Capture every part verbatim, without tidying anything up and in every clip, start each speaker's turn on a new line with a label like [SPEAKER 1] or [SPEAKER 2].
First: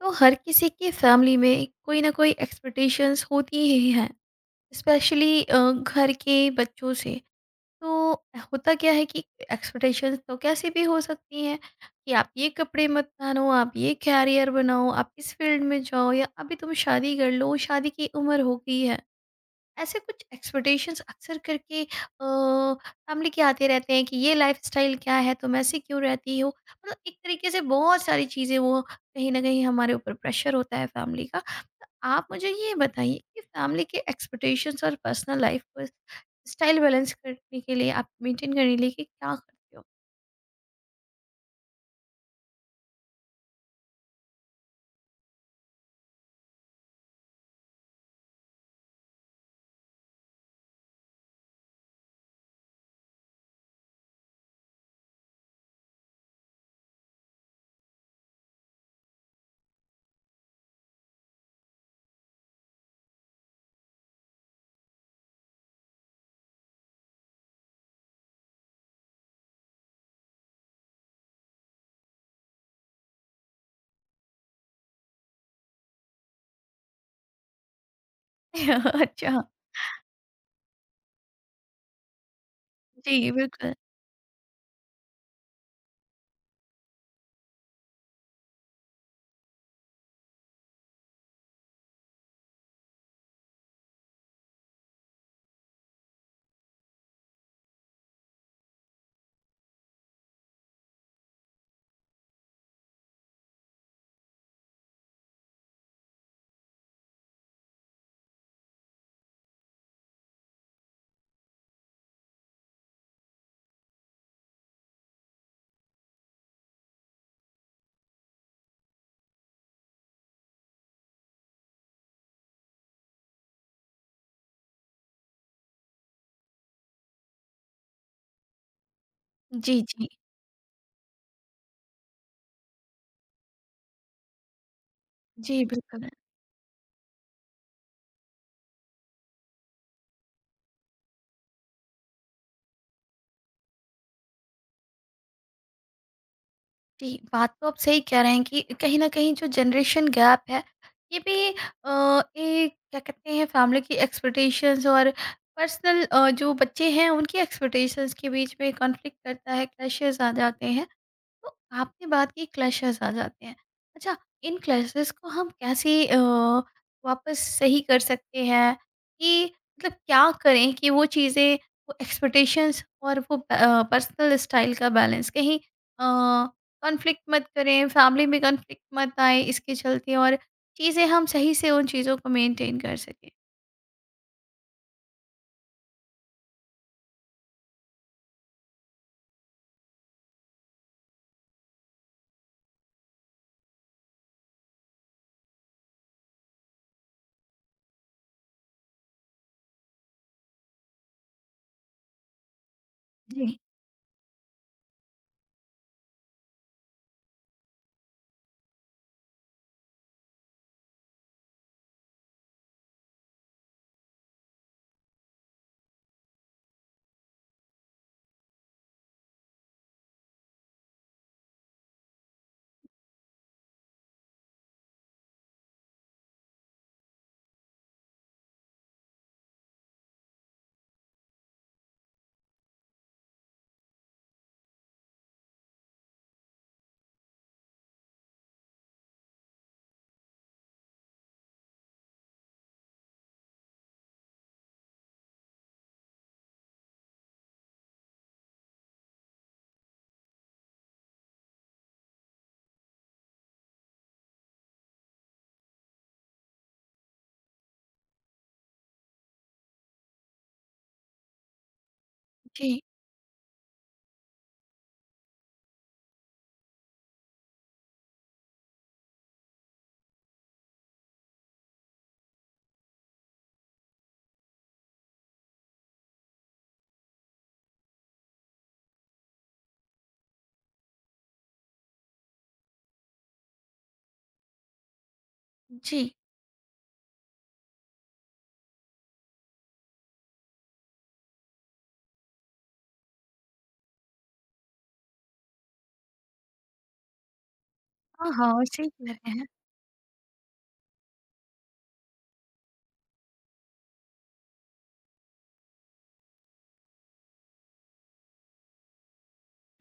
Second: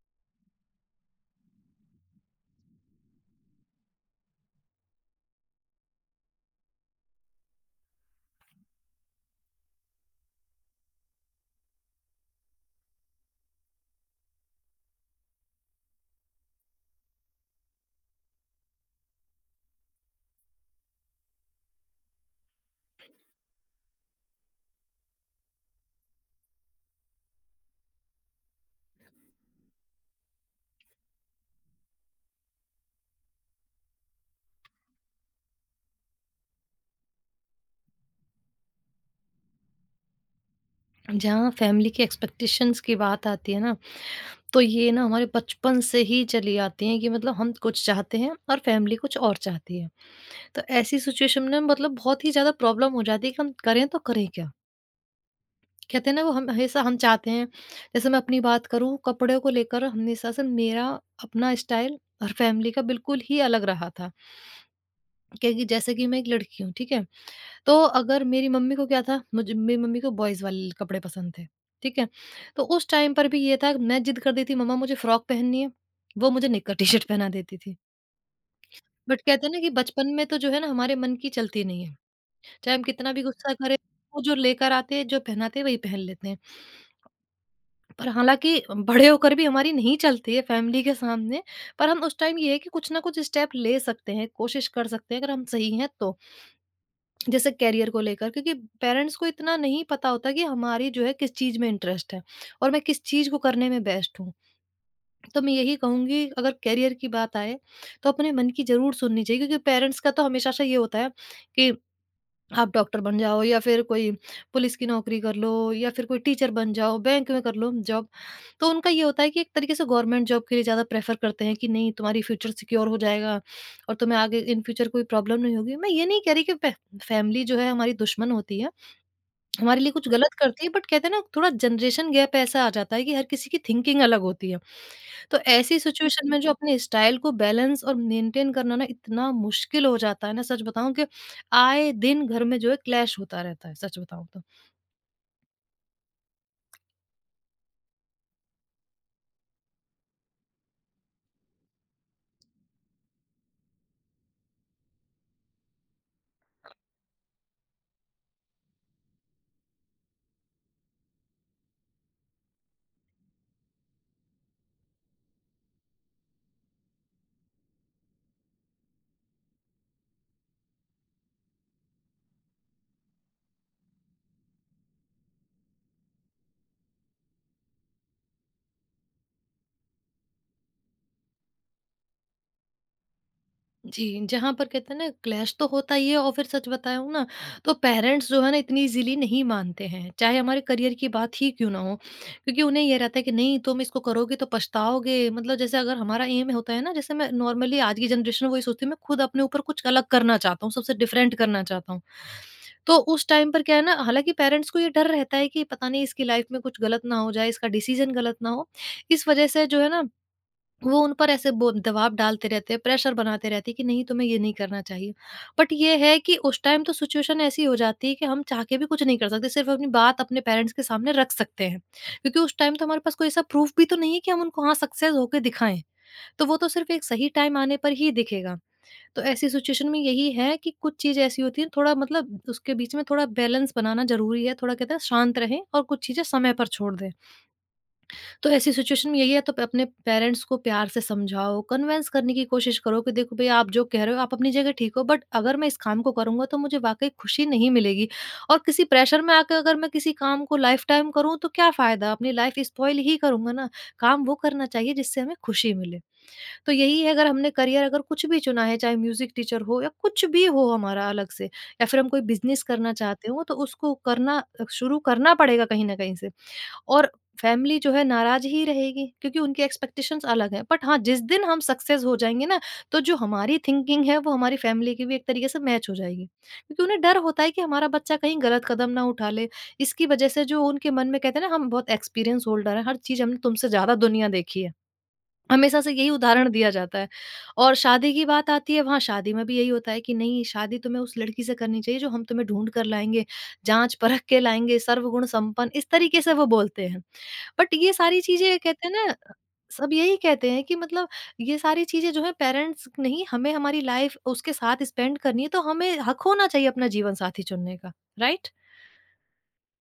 [SPEAKER 1] तो हर किसी की फैमिली में कोई ना कोई एक्सपेक्टेशंस होती ही हैं। स्पेशली घर के बच्चों से। तो होता क्या है कि एक्सपेक्टेशंस तो कैसी भी हो सकती हैं, कि आप ये कपड़े मत पहनो, आप ये कैरियर बनाओ, आप इस फील्ड में जाओ, या अभी तुम शादी कर लो, शादी की उम्र हो गई है। ऐसे कुछ एक्सपेक्टेशंस अक्सर करके फैमिली के आते रहते हैं, कि ये लाइफस्टाइल क्या है, तुम ऐसे क्यों रहती हो। मतलब एक तरीके से बहुत सारी चीज़ें, वो कहीं ना कहीं हमारे ऊपर प्रेशर होता है फैमिली का। तो आप मुझे ये बताइए कि फैमिली के एक्सपेक्टेशंस और पर्सनल लाइफ पर स्टाइल बैलेंस करने के लिए, आप मेंटेन करने के लिए क्या करते हो?
[SPEAKER 2] जहाँ फैमिली की एक्सपेक्टेशंस की बात आती है ना, तो ये ना हमारे बचपन से ही चली आती है कि मतलब हम कुछ चाहते हैं और फैमिली कुछ और चाहती है। तो ऐसी सिचुएशन में मतलब बहुत ही ज़्यादा प्रॉब्लम हो जाती है कि हम करें तो करें क्या। कहते हैं ना वो हम हमेशा हम चाहते हैं। जैसे मैं अपनी बात करूँ, कपड़े को लेकर हमेशा से मेरा अपना स्टाइल और फैमिली का बिल्कुल ही अलग रहा था। क्योंकि जैसे कि मैं एक लड़की हूँ, ठीक है? तो अगर मेरी मम्मी को क्या था, मुझे मेरी मम्मी को बॉयज़ वाले कपड़े पसंद थे, ठीक है? तो उस टाइम पर भी ये था, मैं ज़िद कर देती मम्मा मुझे फ्रॉक पहननी है, वो मुझे निक्कर टी-शर्ट पहना देती थी। बट कहते
[SPEAKER 1] अच्छा।
[SPEAKER 2] हैं ना कि बचपन में तो जो है ना, हमारे मन की चलती नहीं है, चाहे हम कितना भी
[SPEAKER 1] जी
[SPEAKER 2] गुस्सा
[SPEAKER 1] बिल्कुल।
[SPEAKER 2] करें, वो जो लेकर आते हैं, जो पहनाते हैं वही पहन लेते हैं। पर हालाँकि बड़े होकर भी हमारी नहीं चलती है फैमिली के सामने, पर हम उस टाइम ये है कि कुछ ना कुछ स्टेप ले सकते हैं, कोशिश कर सकते हैं अगर हम सही हैं तो। जैसे करियर को लेकर, क्योंकि पेरेंट्स को इतना नहीं पता होता कि हमारी जो है किस चीज में इंटरेस्ट है और मैं किस चीज को करने में बेस्ट हूँ। तो मैं यही कहूंगी, अगर करियर की बात आए तो अपने मन की जरूर सुननी चाहिए, क्योंकि पेरेंट्स का तो हमेशा से ये होता है कि आप डॉक्टर बन जाओ या फिर कोई पुलिस की नौकरी कर लो या फिर कोई टीचर बन जाओ, बैंक में कर लो जॉब। तो उनका ये होता है कि एक तरीके से गवर्नमेंट जॉब के लिए ज़्यादा प्रेफ़र करते हैं कि नहीं, तुम्हारी फ्यूचर सिक्योर हो जाएगा और तुम्हें आगे इन फ्यूचर कोई प्रॉब्लम नहीं होगी। मैं ये नहीं कह रही कि फ़ै फ़ैमिली जो है हमारी दुश्मन होती है,
[SPEAKER 1] जी
[SPEAKER 2] हमारे लिए
[SPEAKER 1] जी।
[SPEAKER 2] कुछ गलत करती है। बट कहते हैं ना, थोड़ा जनरेशन गैप ऐसा आ जाता है कि हर किसी की थिंकिंग अलग होती है। तो
[SPEAKER 1] जी
[SPEAKER 2] ऐसी
[SPEAKER 1] बिल्कुल।
[SPEAKER 2] सिचुएशन में जो अपने स्टाइल को बैलेंस और मेंटेन करना ना, इतना मुश्किल हो जाता है ना, सच बताऊं कि आए दिन घर में जो है क्लैश होता रहता है, सच बताऊं तो।
[SPEAKER 1] जी, बात तो आप सही कह रहे हैं कि कहीं न कहीं जो जनरेशन गैप है, ये भी अ, एक क्या कहते हैं, फैमिली की एक्सपेक्टेशंस और पर्सनल अ, जो बच्चे हैं उनकी एक्सपेक्टेशंस के बीच में कॉन्फ्लिक्ट करता है, क्लैशेज़ आ जाते हैं। तो आपने बात की, क्लैशेस आ जाते हैं। अच्छा, इन क्लैशेस को हम कैसे अ, वापस सही कर सकते हैं, कि मतलब क्या करें कि वो चीज़ें, वो एक्सपेक्टेशंस और वो प अ, पर्सनल स्टाइल का बैलेंस कहीं अ, कॉन्फ्लिक्ट मत करें, फैमिली में कॉन्फ्लिक्ट मत आए इसके चलते, और चीज़ें हम सही से उन चीज़ों को मेंटेन कर सकें?
[SPEAKER 2] जी, जहाँ पर कहते हैं ना क्लैश तो होता ही है, और फिर सच बताऊँ ना, तो पेरेंट्स जो है ना इतनी ईज़िली नहीं मानते हैं, चाहे हमारे करियर की बात ही क्यों ना हो। क्योंकि उन्हें ये रहता है कि नहीं, तुम इसको करोगे तो पछताओगे। मतलब जैसे अगर हमारा एम होता है ना, जैसे मैं नॉर्मली आज की जनरेशन वही सोचती है, मैं खुद अपने ऊपर कुछ अलग करना चाहता हूँ, सबसे डिफरेंट करना चाहता हूँ। तो उस
[SPEAKER 1] जी।
[SPEAKER 2] टाइम पर क्या है ना, हालाँकि पेरेंट्स को ये डर रहता है कि पता नहीं इसकी लाइफ़ में कुछ गलत ना हो जाए, इसका डिसीज़न गलत ना हो। इस वज़ह से जो है ना, वो उन पर ऐसे बो दबाव डालते रहते हैं, प्रेशर बनाते रहते हैं कि नहीं, तुम्हें ये नहीं करना चाहिए। बट ये है कि उस टाइम तो सिचुएशन ऐसी हो जाती है कि हम चाह के भी कुछ नहीं कर सकते, सिर्फ अपनी बात अपने पेरेंट्स के सामने रख सकते हैं। क्योंकि उस टाइम तो हमारे पास कोई ऐसा प्रूफ भी तो नहीं है कि हम उनको हाँ, सक्सेस होके दिखाएँ। तो वो तो सिर्फ एक सही टाइम आने पर ही दिखेगा। तो ऐसी सिचुएशन में यही है कि कुछ चीज़ ऐसी होती है, थोड़ा मतलब उसके बीच में थोड़ा बैलेंस बनाना ज़रूरी है, थोड़ा कहते हैं शांत रहें और कुछ चीज़ें समय पर छोड़ दें। तो ऐसी सिचुएशन में यही है, तो प अपने पेरेंट्स को प्यार से समझाओ, कन्विंस करने की कोशिश करो कि देखो भई, आप जो कह रहे हो आप अपनी जगह ठीक हो, बट अगर मैं इस काम को करूँगा तो मुझे वाक़ई खुशी नहीं मिलेगी। और किसी प्रेशर में आके अगर मैं किसी काम को लाइफ़ टाइम करूँ तो क्या फ़ायदा? अपनी लाइफ़ स्पॉइल ही करूँगा ना। काम वो करना चाहिए जिससे हमें खुशी मिले। तो यही है, अगर हमने करियर अगर कुछ भी चुना है, चाहे म्यूज़िक टीचर हो या कुछ भी हो हमारा अलग से, या फिर हम कोई बिज़नेस
[SPEAKER 1] जी,
[SPEAKER 2] करना चाहते हो, तो उसको करना अ, शुरू करना पड़ेगा कहीं न कहीं से। और फैमिली जो है नाराज़ ही रहेगी, क्योंकि उनकी एक्सपेक्टेशंस अलग हैं। बट हाँ, जिस दिन हम सक्सेस हो जाएँगे ना, तो जो हमारी थिंकिंग है वो हमारी फैमिली की भी एक तरीके से मैच हो जाएगी। क्योंकि उन्हें डर होता है कि हमारा बच्चा कहीं गलत कदम ना उठा ले। इसकी वज़ह से जो उनके मन में कहते हैं ना, हम बहुत एक्सपीरियंस होल्डर हैं, हर चीज़ हमने तुमसे ज़्यादा दुनिया देखी है। हमेशा से यही
[SPEAKER 1] जी।
[SPEAKER 2] उदाहरण दिया जाता है। और शादी की बात आती है, वहाँ शादी में भी यही होता है कि नहीं, शादी तुम्हें उस लड़की से करनी चाहिए जो हम तुम्हें ढूँढ कर लाएँगे, जाँच-परख के लाएँगे, सर्वगुण संपन्न, इस तरीके से वो बोलते हैं। बट ये सारी
[SPEAKER 1] हाँ,
[SPEAKER 2] चीज़ें
[SPEAKER 1] हाँ,
[SPEAKER 2] कहते
[SPEAKER 1] सही
[SPEAKER 2] हैं
[SPEAKER 1] कह
[SPEAKER 2] ना,
[SPEAKER 1] रहे हैं।
[SPEAKER 2] सब यही कहते हैं कि मतलब ये सारी चीज़ें जो है पेरेंट्स, नहीं, हमें हमारी लाइफ़ उसके साथ स्पेंड करनी है, तो हमें हक होना चाहिए अपना जीवनसाथी चुनने का, राइट?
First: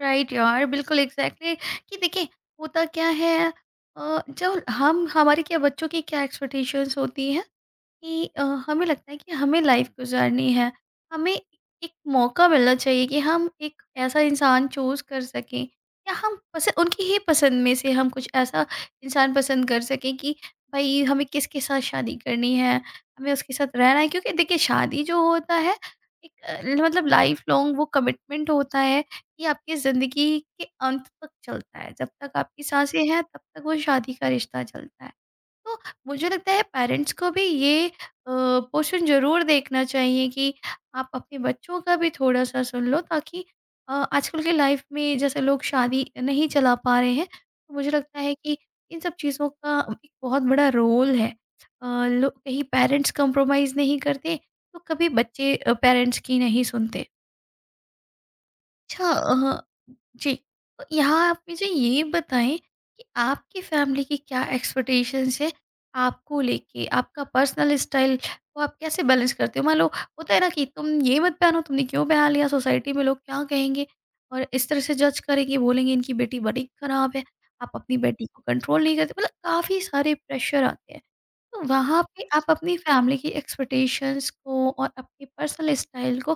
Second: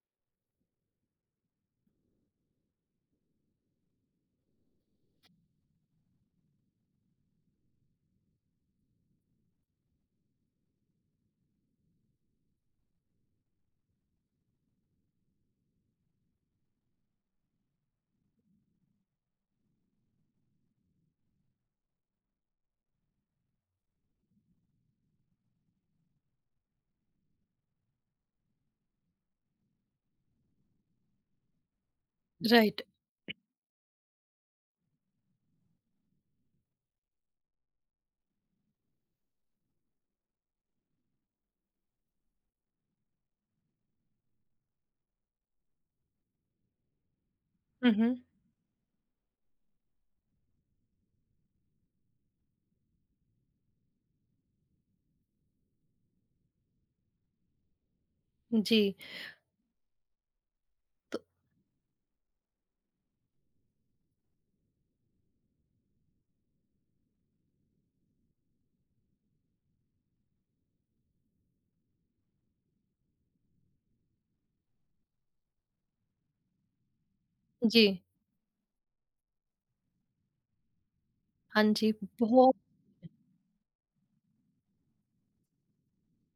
[SPEAKER 1] राइट यार, बिल्कुल एग्जैक्टली exactly, कि देखिए होता क्या है, अ, जब हम हमारे क्या बच्चों की क्या एक्सपेक्टेशंस होती है, कि अ, हमें लगता है कि हमें लाइफ गुजारनी है। हमें एक मौका मिलना चाहिए कि हम एक ऐसा इंसान चूज़ कर सकें, या हम पस उनकी ही पसंद में से हम कुछ ऐसा इंसान पसंद कर सकें कि भई हमें किसके साथ शादी करनी है, हमें उसके साथ रहना है। क्योंकि देखिए शादी जो होता है एक अ, मतलब लाइफ लॉन्ग वो कमिटमेंट होता है, कि आपकी ज़िंदगी के अंत तक चलता है। जब तक आपकी
[SPEAKER 2] राइट।
[SPEAKER 1] साँसें हैं तब तक वो शादी का रिश्ता चलता है। तो मुझे लगता है पेरेंट्स को भी ये अ, पोर्शन ज़रूर देखना चाहिए कि आप अपने बच्चों का भी थोड़ा-सा सुन लो, ताकि अ, आजकल के लाइफ में जैसे लोग शादी नहीं चला पा रहे हैं, तो मुझे
[SPEAKER 2] हुँ, हुँ।
[SPEAKER 1] लगता है कि इन सब चीज़ों का एक बहुत बड़ा रोल है। अ, लो, कहीं पेरेंट्स कॉम्प्रोमाइज़ नहीं करते, तो कभी बच्चे अ, पेरेंट्स की नहीं सुनते।
[SPEAKER 2] जी,
[SPEAKER 1] अच्छा अ, जी। तो
[SPEAKER 2] तो
[SPEAKER 1] यहाँ आप मुझे ये बताएं कि आपकी फैमिली की क्या एक्सपेक्टेशंस है आपको लेके, आपका पर्सनल स्टाइल को आप कैसे बैलेंस करते हो? मान लो होता है ना कि तुम ये मत पहनो, तुमने क्यों पहन लिया, सोसाइटी में लोग क्या कहेंगे, और इस तरह से जज करेंगे, बोलेंगे इनकी बेटी बड़ी खराब है, आप
[SPEAKER 2] जी।
[SPEAKER 1] अपनी बेटी को कंट्रोल नहीं करते। मतलब काफ़ी सारे प्रेशर आते हैं। तो
[SPEAKER 2] हाँ जी,
[SPEAKER 1] वहाँ पे आप
[SPEAKER 2] बहुत।
[SPEAKER 1] अपनी फैमिली की एक्सपेक्टेशंस को और अपने पर्सनल स्टाइल को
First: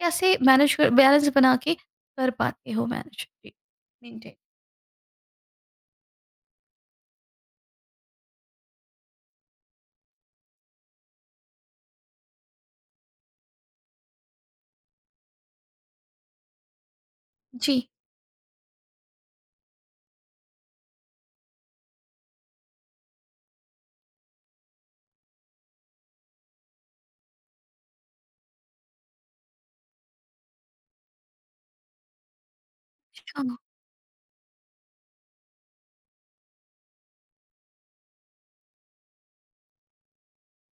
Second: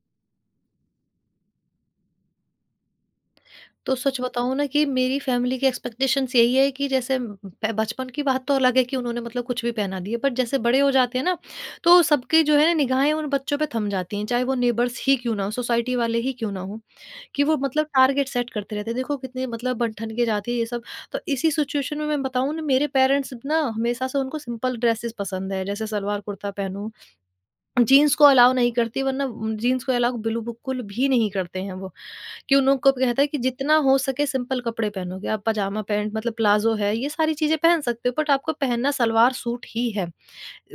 [SPEAKER 1] कैसे मैनेज कर, बैलेंस बना के कर पाते हो? मैनेज। जी।
[SPEAKER 2] तो सच
[SPEAKER 1] मेंटेन।
[SPEAKER 2] बताऊँ ना कि मेरी फ़ैमिली की एक्सपेक्टेशंस यही है कि जैसे ब बचपन की बात तो अलग है कि उन्होंने मतलब कुछ भी पहना दिया, बट जैसे बड़े हो जाते हैं ना, तो सबकी जो है ना निगाहें उन बच्चों पे थम जाती हैं, चाहे वो नेबर्स ही क्यों ना हो, सोसाइटी वाले ही क्यों ना हों। कि वो मतलब
[SPEAKER 1] जी।
[SPEAKER 2] टारगेट सेट करते रहते हैं। देखो कितने मतलब बन-ठन के जाती है ये सब। तो इसी सिचुएशन में मैं बताऊँ ना, मेरे पेरेंट्स ना हमेशा से उनको सिंपल ड्रेसेस पसंद है, जैसे सलवार-कुर्ता पहनूँ। जीन्स को अलाउ नहीं करती वरना उम, जीन्स को अलाउ बिल्कुल भी नहीं करते हैं वो, कि उन लोग को भी कहता है कि
[SPEAKER 1] हाँ।
[SPEAKER 2] जितना हो सके सिंपल कपड़े पहनोगे। आप पजामा पैंट, मतलब प्लाज़ो है, ये सारी चीज़ें पहन सकते हो, बट आपको पहनना सलवार सूट ही है।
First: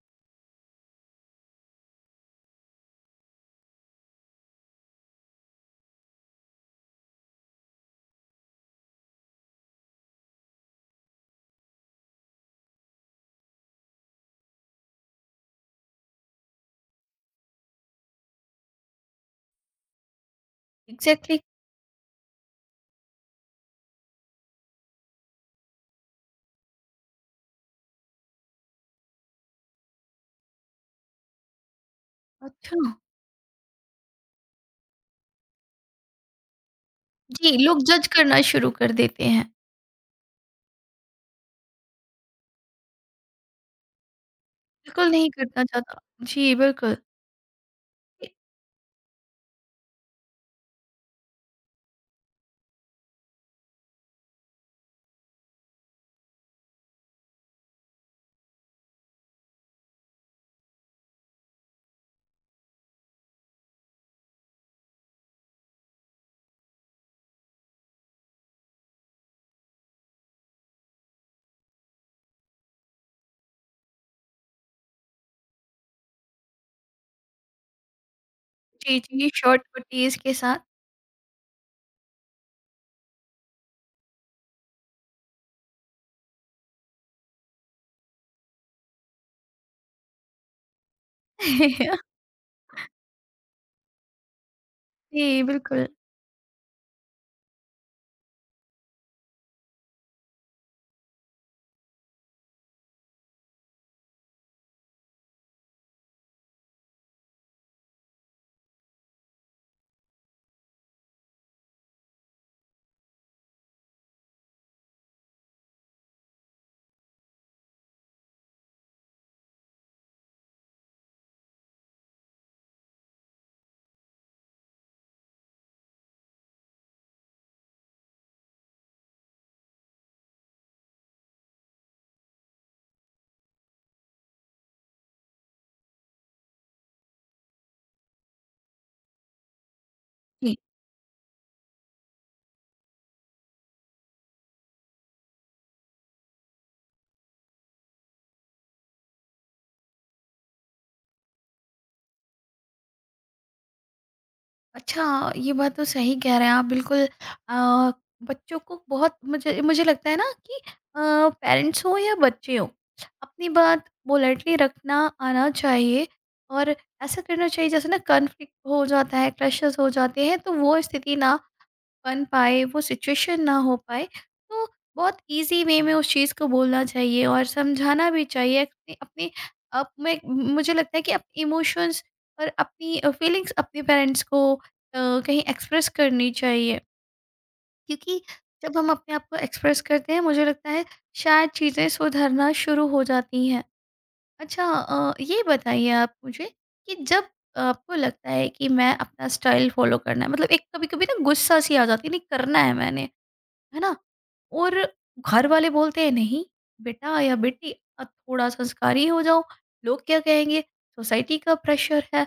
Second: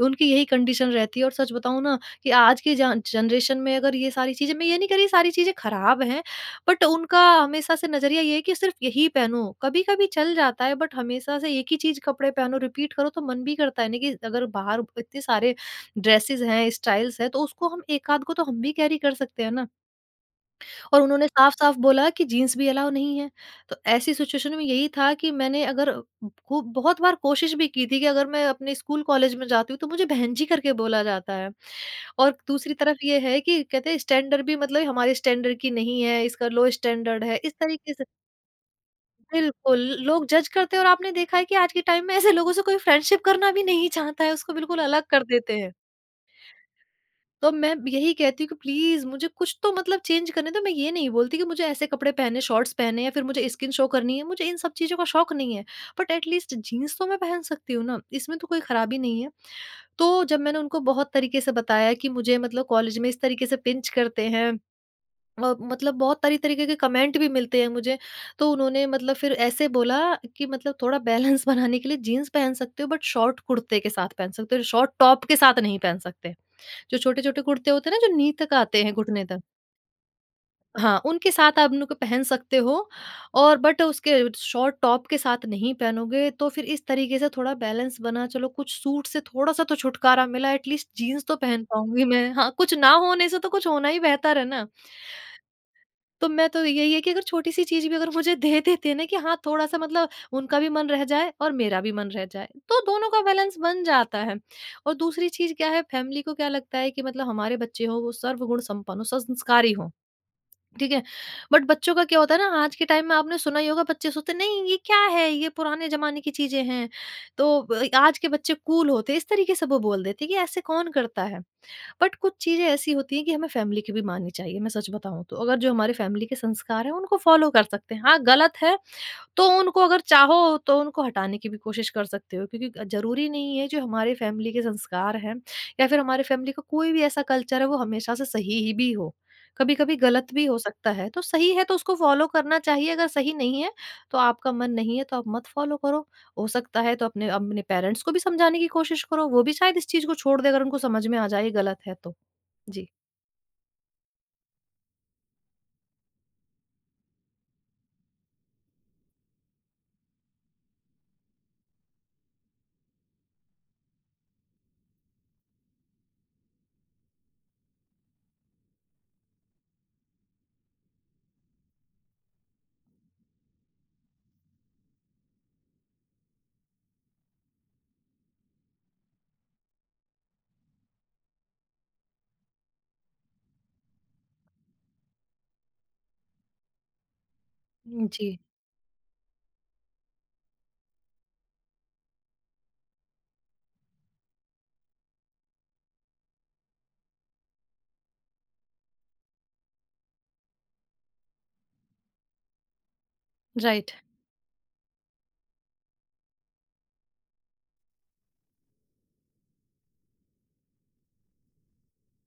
[SPEAKER 2] उनकी यही कंडीशन रहती है। और सच बताऊँ ना कि आज के जान जनरेशन में, अगर ये सारी चीज़ें, मैं ये नहीं कह रही सारी चीज़ें खराब हैं, बट उनका हमेशा से नज़रिया ये है कि सिर्फ़ यही पहनो। कभी-कभी चल जाता है, बट हमेशा से एक ही चीज़ कपड़े पहनो, रिपीट करो, तो मन भी करता है ना कि अगर बाहर इतने सारे ड्रेसेज़ हैं, स्टाइल्स हैं, तो उसको हम एक आध को तो हम भी कैरी कर सकते हैं ना। और उन्होंने
[SPEAKER 1] एग्जैक्टली।
[SPEAKER 2] साफ-साफ बोला कि जीन्स भी अलाउ नहीं है। तो ऐसी सिचुएशन में यही था कि मैंने अगर खूब बहुत बार कोशिश भी की थी कि अगर मैं अपने स्कूल कॉलेज में जाती हूँ तो मुझे बहन जी करके बोला जाता है। और दूसरी
[SPEAKER 1] अच्छा।
[SPEAKER 2] तरफ ये है कि कहते हैं स्टैंडर्ड भी, मतलब हमारे स्टैंडर्ड की नहीं है, इसका लो स्टैंडर्ड है,
[SPEAKER 1] जी,
[SPEAKER 2] इस
[SPEAKER 1] लोग
[SPEAKER 2] तरीके से।
[SPEAKER 1] जज करना शुरू कर देते हैं।
[SPEAKER 2] बिल्कुल, लोग जज करते हैं, और आपने देखा है कि आज के टाइम में ऐसे लोगों से कोई फ्रेंडशिप करना भी नहीं चाहता है, उसको बिल्कुल अलग
[SPEAKER 1] बिल्कुल
[SPEAKER 2] कर
[SPEAKER 1] नहीं
[SPEAKER 2] देते
[SPEAKER 1] करना
[SPEAKER 2] हैं।
[SPEAKER 1] चाहता। जी बिल्कुल।
[SPEAKER 2] तो मैं यही कहती हूँ कि प्लीज़ मुझे कुछ तो मतलब चेंज करने दो। मैं ये नहीं बोलती कि मुझे ऐसे कपड़े पहने, शॉर्ट्स पहने या फिर मुझे स्किन शो करनी है, मुझे इन सब चीज़ों का शौक नहीं है। बट एट लीस्ट जीन्स तो मैं पहन सकती हूँ ना, इसमें तो कोई खराबी नहीं है। तो जब मैंने उनको बहुत तरीके से बताया कि मुझे मतलब कॉलेज में इस तरीके से पिंच करते हैं, और मतलब बहुत सारी तरीके के कमेंट भी मिलते हैं मुझे। तो उन्होंने मतलब फिर ऐसे बोला कि मतलब थोड़ा बैलेंस बनाने के लिए जीन्स पहन सकते हो, बट शॉर्ट कुर्ते के साथ पहन सकते हो, शॉर्ट टॉप के साथ नहीं पहन सकते। जो छोटे-छोटे कुर्ते होते हैं ना, जो नी तक आते हैं,
[SPEAKER 1] जी
[SPEAKER 2] घुटने
[SPEAKER 1] जी,
[SPEAKER 2] तक।
[SPEAKER 1] शॉर्ट को टीज के साथ।
[SPEAKER 2] हाँ, उनके साथ आप उनको पहन सकते हो, और बट उसके शॉर्ट टॉप के साथ नहीं पहनोगे, तो फिर इस तरीके से थोड़ा बैलेंस बना चलो, कुछ सूट से थोड़ा-सा तो छुटकारा मिला, एटलीस्ट जीन्स तो पहन पाऊँगी मैं। हाँ, कुछ ना होने से तो कुछ होना ही बेहतर है ना।
[SPEAKER 1] जी बिल्कुल।
[SPEAKER 2] तो मैं तो यही है कि अगर छोटी-सी चीज़ भी अगर मुझे दे देते हैं ना कि हाँ, थोड़ा-सा मतलब उनका भी मन रह जाए और मेरा भी मन रह जाए, तो दोनों का बैलेंस बन जाता है। और दूसरी चीज़ क्या है, फैमिली को क्या लगता है कि मतलब हमारे बच्चे हों, वो सर्वगुण संपन्न हों, संस्कारी हों, ठीक है? बट बच्चों का क्या होता है ना, आज के टाइम में आपने सुना ही होगा, बच्चे सोचते हैं, "नहीं, ये क्या है? ये पुराने ज़माने की चीज़ें हैं।" तो ब आज के बच्चे कूल होते हैं, इस तरीके से वो बोल देते हैं कि ऐसे कौन करता है? बट कुछ चीज़ें ऐसी होती हैं कि हमें फैमिली की भी माननी चाहिए, मैं सच बताऊँ तो। अगर जो हमारे फैमिली के संस्कार हैं, उनको फ़ॉलो कर सकते हैं। हाँ, गलत है, तो उनको अगर चाहो, तो उनको हटाने की भी कोशिश कर सकते हो क्योंकि ज़रूरी नहीं है, जो हमारे फैमिली के संस्कार हैं या फिर हमारे फैमिली का कोई भी ऐसा कल्चर है, वो हमेशा से सही ही भी हो। कभी-कभी गलत भी हो सकता है, तो सही है तो उसको फ़ॉलो करना चाहिए, अगर सही नहीं है, तो आपका मन नहीं है, तो आप मत फ़ॉलो करो। हो सकता है, तो अपने अपने पेरेंट्स को भी समझाने की कोशिश करो, वो भी शायद इस चीज़ को छोड़ दें, अगर उनको समझ में आ जाए ये गलत है तो। जी,
[SPEAKER 1] अच्छा, ये बात तो सही कह रहे हैं आप बिल्कुल। अ, बच्चों को बहुत मुझे मुझे लगता है ना, कि अ, पेरेंट्स हो या बच्चे हों, अपनी बात पोलाइटली रखना आना चाहिए। और ऐसा करना चाहिए जैसे ना कॉन्फ्लिक्ट हो जाता है, क्लैशेस हो जाते हैं, तो वो स्थिति ना बन पाए, वो सिचुएशन ना हो पाए, तो बहुत ईज़ी वे में उस चीज़ को बोलना चाहिए और समझाना भी चाहिए। अपने अपने आप में मुझे लगता है कि अपने इमोशंस और अपनी अ, फीलिंग्स अपने पेरेंट्स को अ, कहीं एक्सप्रेस करनी चाहिए। क्योंकि
[SPEAKER 2] जी,
[SPEAKER 1] जब हम अपने आप को एक्सप्रेस करते हैं, मुझे लगता है शायद चीज़ें सुधरना शुरू हो जाती हैं। अच्छा अ, ये बताइए आप मुझे, कि जब आपको लगता है कि मैं अपना स्टाइल फ़ॉलो करना है, मतलब एक कभी-कभी ना गुस्सा-सी आ जाती है, नहीं करना है मैंने। है
[SPEAKER 2] राइट।
[SPEAKER 1] ना? और घर वाले बोलते हैं नहीं बेटा या बेटी अब थोड़ा संस्कारी हो जाओ, लोग क्या कहेंगे? सोसाइटी का प्रेशर है।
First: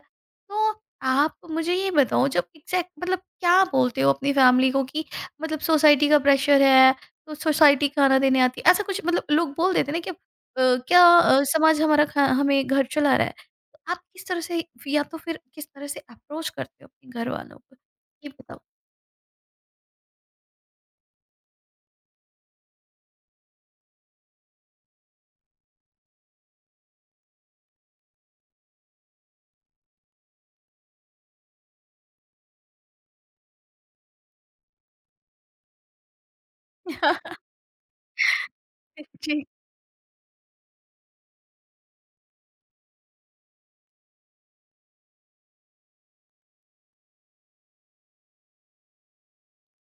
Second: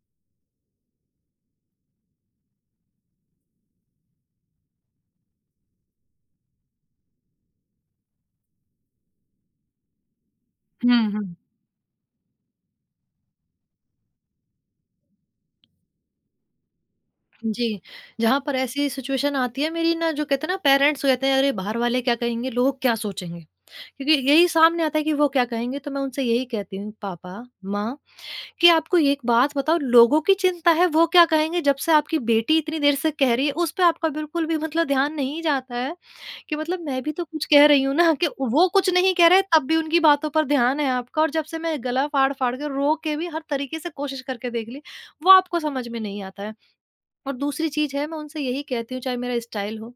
[SPEAKER 1] तो आप मुझे ये बताओ जब एग्ज़ैक्ट मतलब क्या बोलते हो अपनी फैमिली को कि मतलब सोसाइटी का प्रेशर है, तो सोसाइटी खाना देने आती है? ऐसा कुछ मतलब लोग बोल देते हैं ना कि अ,
[SPEAKER 2] हुँ,
[SPEAKER 1] क्या
[SPEAKER 2] हुँ।
[SPEAKER 1] अ, समाज हमारा खा हमें घर चला रहा है। तो आप किस तरह से, या तो फिर किस तरह से अप्रोच करते हो अपने घर वालों को?
[SPEAKER 2] जी,
[SPEAKER 1] ये
[SPEAKER 2] जहाँ पर
[SPEAKER 1] बताओ?
[SPEAKER 2] ऐसी सिचुएशन आती है मेरी ना जो कहते हैं ना पेरेंट्स कहते हैं अरे बाहर वाले क्या कहेंगे, लोग क्या सोचेंगे? क्योंकि यही सामने आता है कि वो क्या कहेंगे तो मैं उनसे यही कहती हूँ पापा, माँ कि आपको एक बात बताओ, लोगों की चिंता है वो क्या कहेंगे, जब से आपकी बेटी इतनी देर से कह रही है उस पे आपका बिल्कुल भी मतलब ध्यान नहीं जाता है कि मतलब मैं भी तो कुछ कह रही हूँ ना कि वो कुछ नहीं कह
[SPEAKER 1] जी।
[SPEAKER 2] रहे तब भी उनकी बातों पर ध्यान है आपका। और जब से मैं गला फाड़ फाड़ के रो के भी हर तरीके से कोशिश करके देख ली, वो आपको समझ में नहीं आता है। और दूसरी चीज़ है, मैं उनसे यही कहती हूँ चाहे मेरा स्टाइल हो,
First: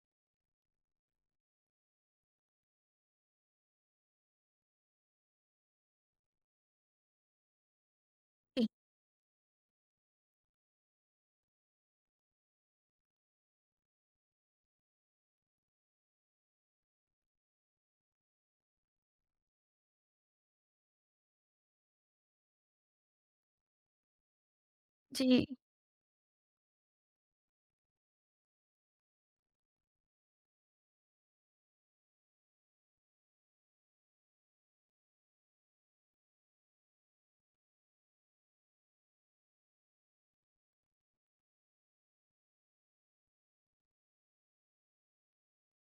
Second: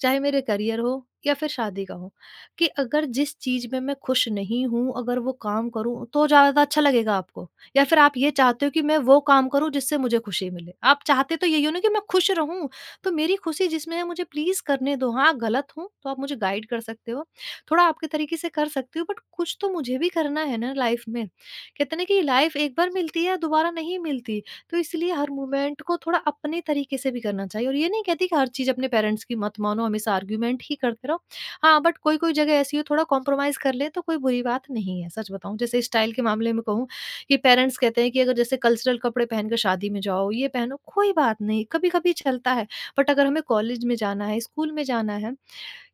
[SPEAKER 2] चाहे मेरे करियर हो या फिर शादी का हो, कि अगर जिस चीज़ में मैं खुश नहीं हूँ, अगर वो काम करूँ तो ज़्यादा अच्छा लगेगा आपको, या फिर आप ये
[SPEAKER 1] जी।
[SPEAKER 2] चाहते हो कि मैं वो काम करूँ जिससे मुझे खुशी मिले। आप चाहते तो यही हो ना कि मैं खुश रहूँ, तो मेरी खुशी जिसमें है मुझे प्लीज़ करने दो। हाँ, गलत हूँ तो आप मुझे गाइड कर सकते हो, थोड़ा आपके तरीके से कर सकती हो, बट कुछ तो मुझे भी करना है ना लाइफ़ में। कहते हैं ना कि लाइफ़ एक बार मिलती है, दोबारा नहीं मिलती। है। तो इसलिए हर
[SPEAKER 1] जी।
[SPEAKER 2] मूवमेंट को थोड़ा अपने तरीके से भी करना चाहिए। और ये नहीं कहती कि हर चीज़ अपने पेरेंट्स की मत मानो, हमेशा आर्ग्यूमेंट ही करते रहो। हाँ, बट कोई-कोई जगह ऐसी हो थोड़ा कॉम्प्रोमाइज़ कर लें तो कोई बुरी बात नहीं है, सच बताऊँ। जैसे स्टाइल के मामले में कहूँ कि पेरेंट्स कहते हैं कि अगर जैसे कल्चरल कपड़े पहनकर शादी में जाओ, ये पहनो, कोई बात नहीं, कभी-कभी चलता है। बट अगर हमें कॉलेज में जाना है, स्कूल में जाना है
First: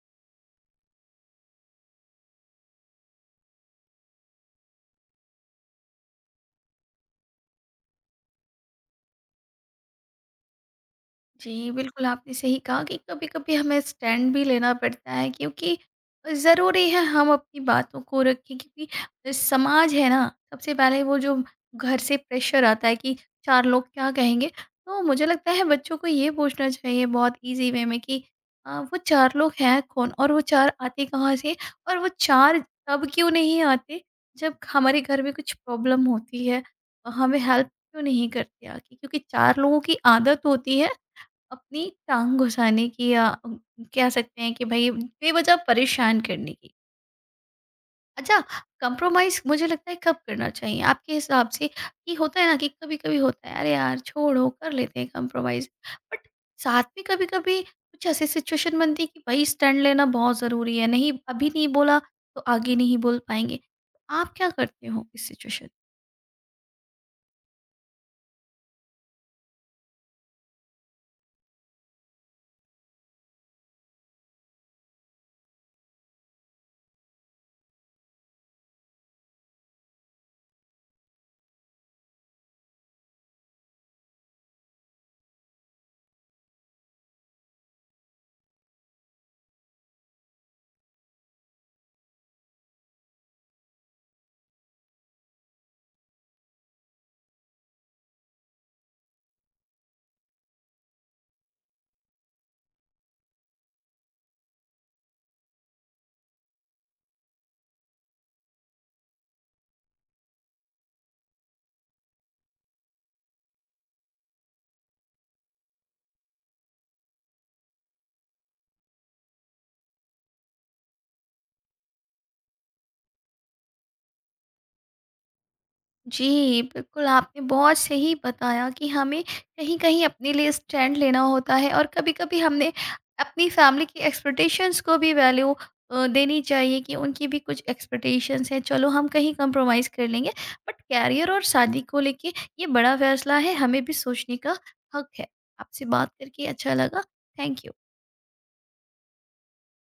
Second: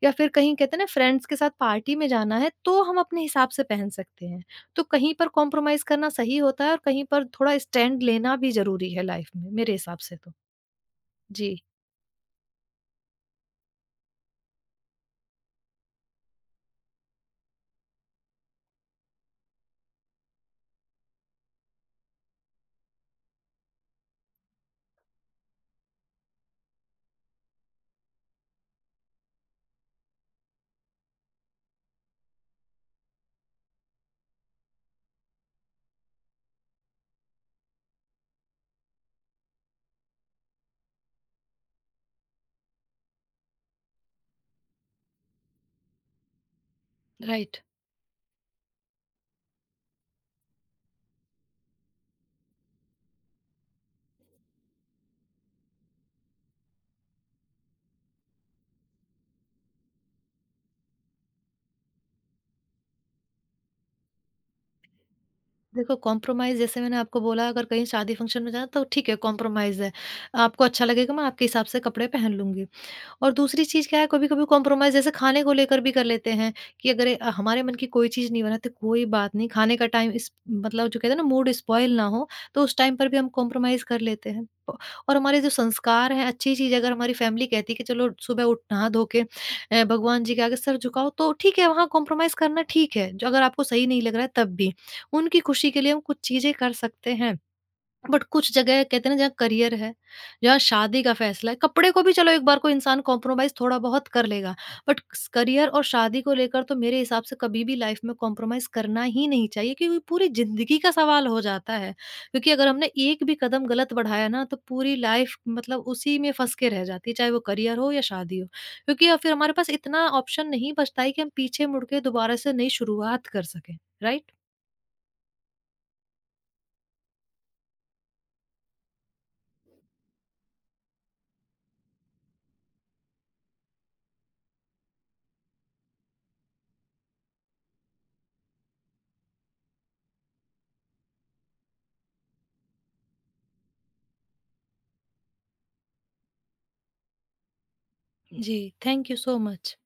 [SPEAKER 2] या फिर कहीं कहते हैं ना फ्रेंड्स के साथ पार्टी में जाना है, तो हम अपने हिसाब से पहन सकते हैं। तो कहीं पर कॉम्प्रोमाइज़ करना सही होता है और कहीं पर थोड़ा स्टैंड लेना भी ज़रूरी है लाइफ़ में, मेरे हिसाब से तो। जी।
[SPEAKER 1] जी, बिल्कुल, आपने सही कहा कि कभी-कभी हमें स्टैंड भी लेना पड़ता है, क्योंकि ज़रूरी है हम अपनी बातों को रखें। क्योंकि समाज है ना, सबसे पहले वो जो घर से प्रेशर आता है कि चार लोग क्या कहेंगे? तो मुझे लगता है बच्चों को ये पूछना चाहिए बहुत ईज़ी वे में कि अ, वो चार लोग हैं कौन? और वो चार आते कहाँ से? और वो चार तब क्यों नहीं आते जब हमारे घर में कुछ प्रॉब्लम होती है? और हमें हेल्प क्यों नहीं करते आके? क्योंकि चार लोगों की आदत होती है अपनी टांग घुसाने की, या कह सकते हैं कि भाई बेवजह परेशान करने की।
[SPEAKER 2] राइट।
[SPEAKER 1] अच्छा, कंप्रोमाइज़ मुझे लगता है कब करना चाहिए आपके हिसाब से? कि होता है ना कि कभी-कभी होता है, अरे यार छोड़ो कर लेते हैं कंप्रोमाइज़। बट साथ में कभी-कभी कुछ ऐसी सिचुएशन बनती है कि भाई स्टैंड लेना बहुत ज़रूरी है, नहीं अभी नहीं बोला तो आगे नहीं बोल पाएँगे। आप क्या करते हो इस सिचुएशन?
[SPEAKER 2] देखो कॉम्प्रोमाइज़ जैसे मैंने आपको बोला, अगर कहीं शादी फंक्शन में जाना तो ठीक है, कॉम्प्रोमाइज़ है। आपको अच्छा लगेगा, मैं आपके हिसाब से कपड़े पहन लूँगी। और दूसरी चीज़ क्या है, कभी-कभी कॉम्प्रोमाइज़ जैसे खाने को लेकर भी कर लेते हैं कि अगर अ, हमारे मन की कोई चीज़ नहीं बना तो कोई बात नहीं, खाने का टाइम इस मतलब जो कहते हैं ना मूड स्पॉइल ना हो, तो उस टाइम पर भी हम कॉम्प्रोमाइज़ कर लेते हैं। प और हमारे जो संस्कार हैं, अच्छी चीज़ अगर हमारी फैमिली कहती है कि चलो सुबह उठ नहा-धो के अ, भगवान जी के आगे सर झुकाओ तो ठीक है, वहाँ कॉम्प्रोमाइज़ करना ठीक है, जो अगर आपको सही नहीं लग रहा है तब भी। उनकी खुशी के लिए हम कुछ चीज़ें कर सकते हैं। बट कुछ जगह कहते हैं ना जहाँ करियर है, जहाँ शादी का फैसला है, कपड़े को भी चलो एक बार कोई इंसान कॉम्प्रोमाइज थोड़ा बहुत कर लेगा, बट करियर और शादी को लेकर तो मेरे हिसाब से कभी भी लाइफ में कॉम्प्रोमाइज करना ही नहीं चाहिए, क्योंकि पूरी जिंदगी का सवाल हो जाता है। क्योंकि अगर हमने एक भी कदम गलत बढ़ाया ना तो पूरी लाइफ मतलब उसी में फंस के रह जाती है, चाहे वो करियर हो या शादी हो, क्योंकि या फिर हमारे पास इतना ऑप्शन नहीं बचता है कि हम पीछे मुड़ के दोबारा से नई शुरुआत कर सकें। राइट।
[SPEAKER 1] जी, बिल्कुल, आपने बहुत सही बताया कि हमें कहीं-कहीं अपने लिए स्टैंड लेना होता है, और कभी-कभी हमने अपनी फैमिली की एक्सपेक्टेशंस को भी वैल्यू अ, देनी चाहिए, कि उनकी भी कुछ एक्सपेक्टेशंस हैं, चलो हम कहीं कंप्रोमाइज़ कर लेंगे। बट करियर और शादी को लेके ये बड़ा फैसला है, हमें भी सोचने का हक है। आपसे बात करके अच्छा लगा, थैंक यू।
[SPEAKER 2] जी। Thank you so much.